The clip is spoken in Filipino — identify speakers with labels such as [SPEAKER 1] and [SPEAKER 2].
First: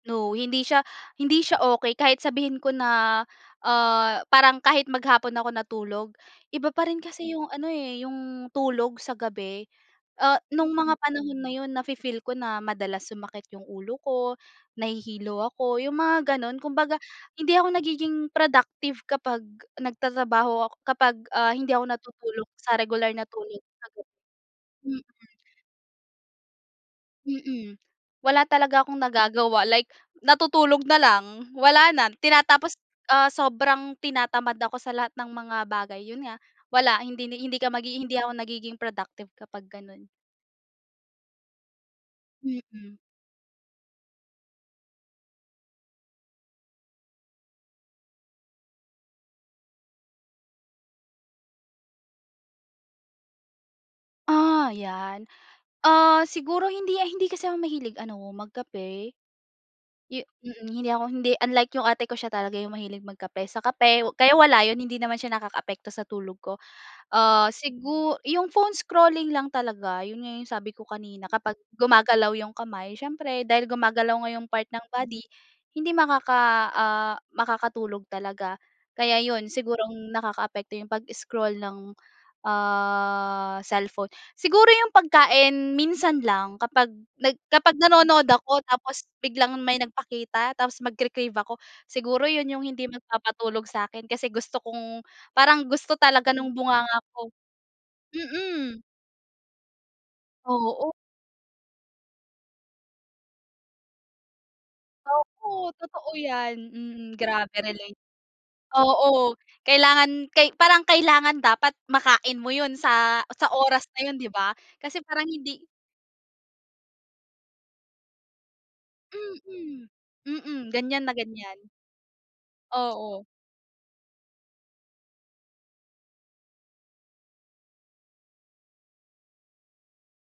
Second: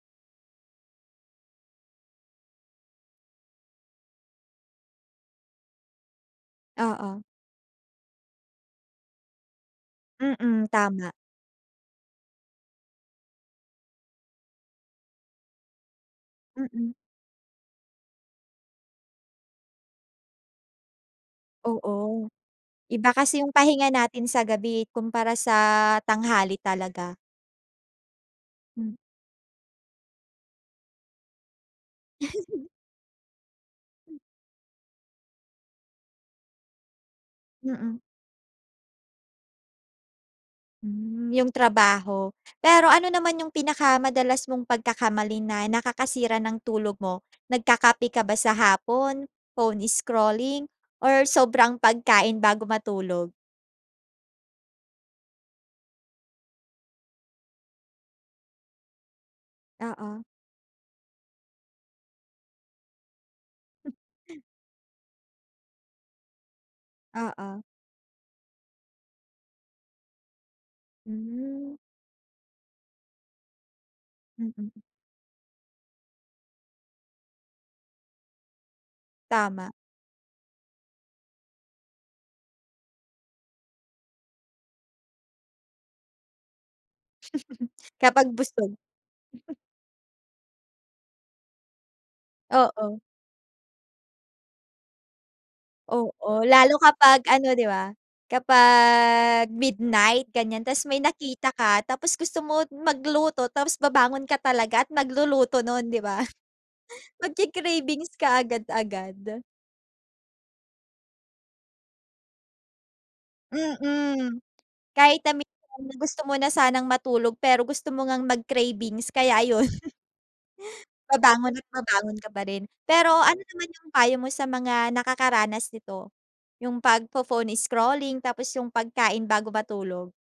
[SPEAKER 1] No. Hindi siya hindi siya okey kahit sabihin ko na ah parang kahit maghapon ako natulog, iba pa rin
[SPEAKER 2] Oo.
[SPEAKER 1] kasi yung ano eh, yung tulog sa gabi. Ah
[SPEAKER 2] Mm,
[SPEAKER 1] no'ng mga
[SPEAKER 2] tama.
[SPEAKER 1] panahon na yun nafi-feel ko na madalas sumakit yung ulo ko, nahihilo ako, yung mga gano'n.
[SPEAKER 2] Mm.
[SPEAKER 1] Kumbaga hindi ako nagiging productive kapag nagtatrabaho ako kapag ah hindi ako
[SPEAKER 2] Oo.
[SPEAKER 1] natutulog sa
[SPEAKER 2] Iba
[SPEAKER 1] regular na
[SPEAKER 2] kasi yung
[SPEAKER 1] tulog,
[SPEAKER 2] pahinga
[SPEAKER 1] ayun.
[SPEAKER 2] natin sa gabi eh,
[SPEAKER 1] Mhm.
[SPEAKER 2] kumpara sa tanghali talaga.
[SPEAKER 1] Mhm. Wala talaga
[SPEAKER 2] Hmm.
[SPEAKER 1] akong nagagawa, like natutulog na lang, wala na tinatapos ah sobrang tinatamad ako sa lahat ng mga bagay. Yun nga, wala, hindi hindi ka
[SPEAKER 2] Mm.
[SPEAKER 1] hindi ako nagiging productive kapag gano'n.
[SPEAKER 2] Hmm, yung trabaho. Pero
[SPEAKER 1] Mm.
[SPEAKER 2] ano naman yung pinakamadalas mong pagkakamali na nakakasira ng tulog mo, nagkakape ka ba sa hapon, phone scrolling, or sobrang pagkain bago matulog?
[SPEAKER 1] Ah, yan. Ah siguro hindi a hindi kasi ako mahilig ano magkape. Yu
[SPEAKER 2] Oo.
[SPEAKER 1] mhm. Hindi ako hindi unlike yung ate ko, siya talaga yung mahilig magkape sa kape. Kaya wala yun, hindi naman siya nakakaapekto sa tulog ko. Ah
[SPEAKER 2] Oo.
[SPEAKER 1] sigu yung phone scrolling lang talaga, yun nga yung sabi ko kanina kapag
[SPEAKER 2] Hmm.
[SPEAKER 1] gumagalaw yung kamay, siyempre dahil gumagalaw nga yung part
[SPEAKER 2] Mm.
[SPEAKER 1] ng body, hindi makaka ah makakatulog talaga. Kaya yun,
[SPEAKER 2] Tama.
[SPEAKER 1] siguro ang nakakaapekto yung pag-scroll ng ah cellphone. Siguro yung pagkain, minsan lang. Kapag nag kapag nanonood
[SPEAKER 2] Kapag
[SPEAKER 1] ako
[SPEAKER 2] busog.
[SPEAKER 1] tapos biglang may nagpakita, tapos magkre-crave ako. Siguro yun yung hindi
[SPEAKER 2] Oo.
[SPEAKER 1] magpapatulog sa'kin, kasi gusto kong parang gusto talaga
[SPEAKER 2] Oo.
[SPEAKER 1] ng
[SPEAKER 2] Lalo
[SPEAKER 1] bunganga
[SPEAKER 2] kapag
[SPEAKER 1] ko.
[SPEAKER 2] ano 'di ba?
[SPEAKER 1] Mm.
[SPEAKER 2] Kapag midnight, ganyan, tapos
[SPEAKER 1] Oo.
[SPEAKER 2] may nakita ka, tapos gusto mo magluto, tapos babangon ka talaga at magluluto
[SPEAKER 1] Oo.
[SPEAKER 2] no'n, 'di
[SPEAKER 1] Totoo
[SPEAKER 2] ba?
[SPEAKER 1] yan. Mm, grabe, relate.
[SPEAKER 2] Nagke-cravings
[SPEAKER 1] Oo.
[SPEAKER 2] kaagad-agad.
[SPEAKER 1] Kailangan kay parang kailangan dapat makain mo yun sa, sa oras na yun, 'di
[SPEAKER 2] Mm.
[SPEAKER 1] ba? Kasi
[SPEAKER 2] Kahit
[SPEAKER 1] parang
[SPEAKER 2] na
[SPEAKER 1] hindi
[SPEAKER 2] minsan gusto mo na sanang matulog pero gusto mo ngang mag-cravings, kaya ayun,
[SPEAKER 1] Mm. Mm. Ganyan na
[SPEAKER 2] babangon
[SPEAKER 1] ganyan.
[SPEAKER 2] at babangon ka pa rin. Pero
[SPEAKER 1] Oo.
[SPEAKER 2] ano naman yung payo mo sa mga nakakaranas nito, yung pagpo-phone scrolling, tapos yung pagkain bago matulog?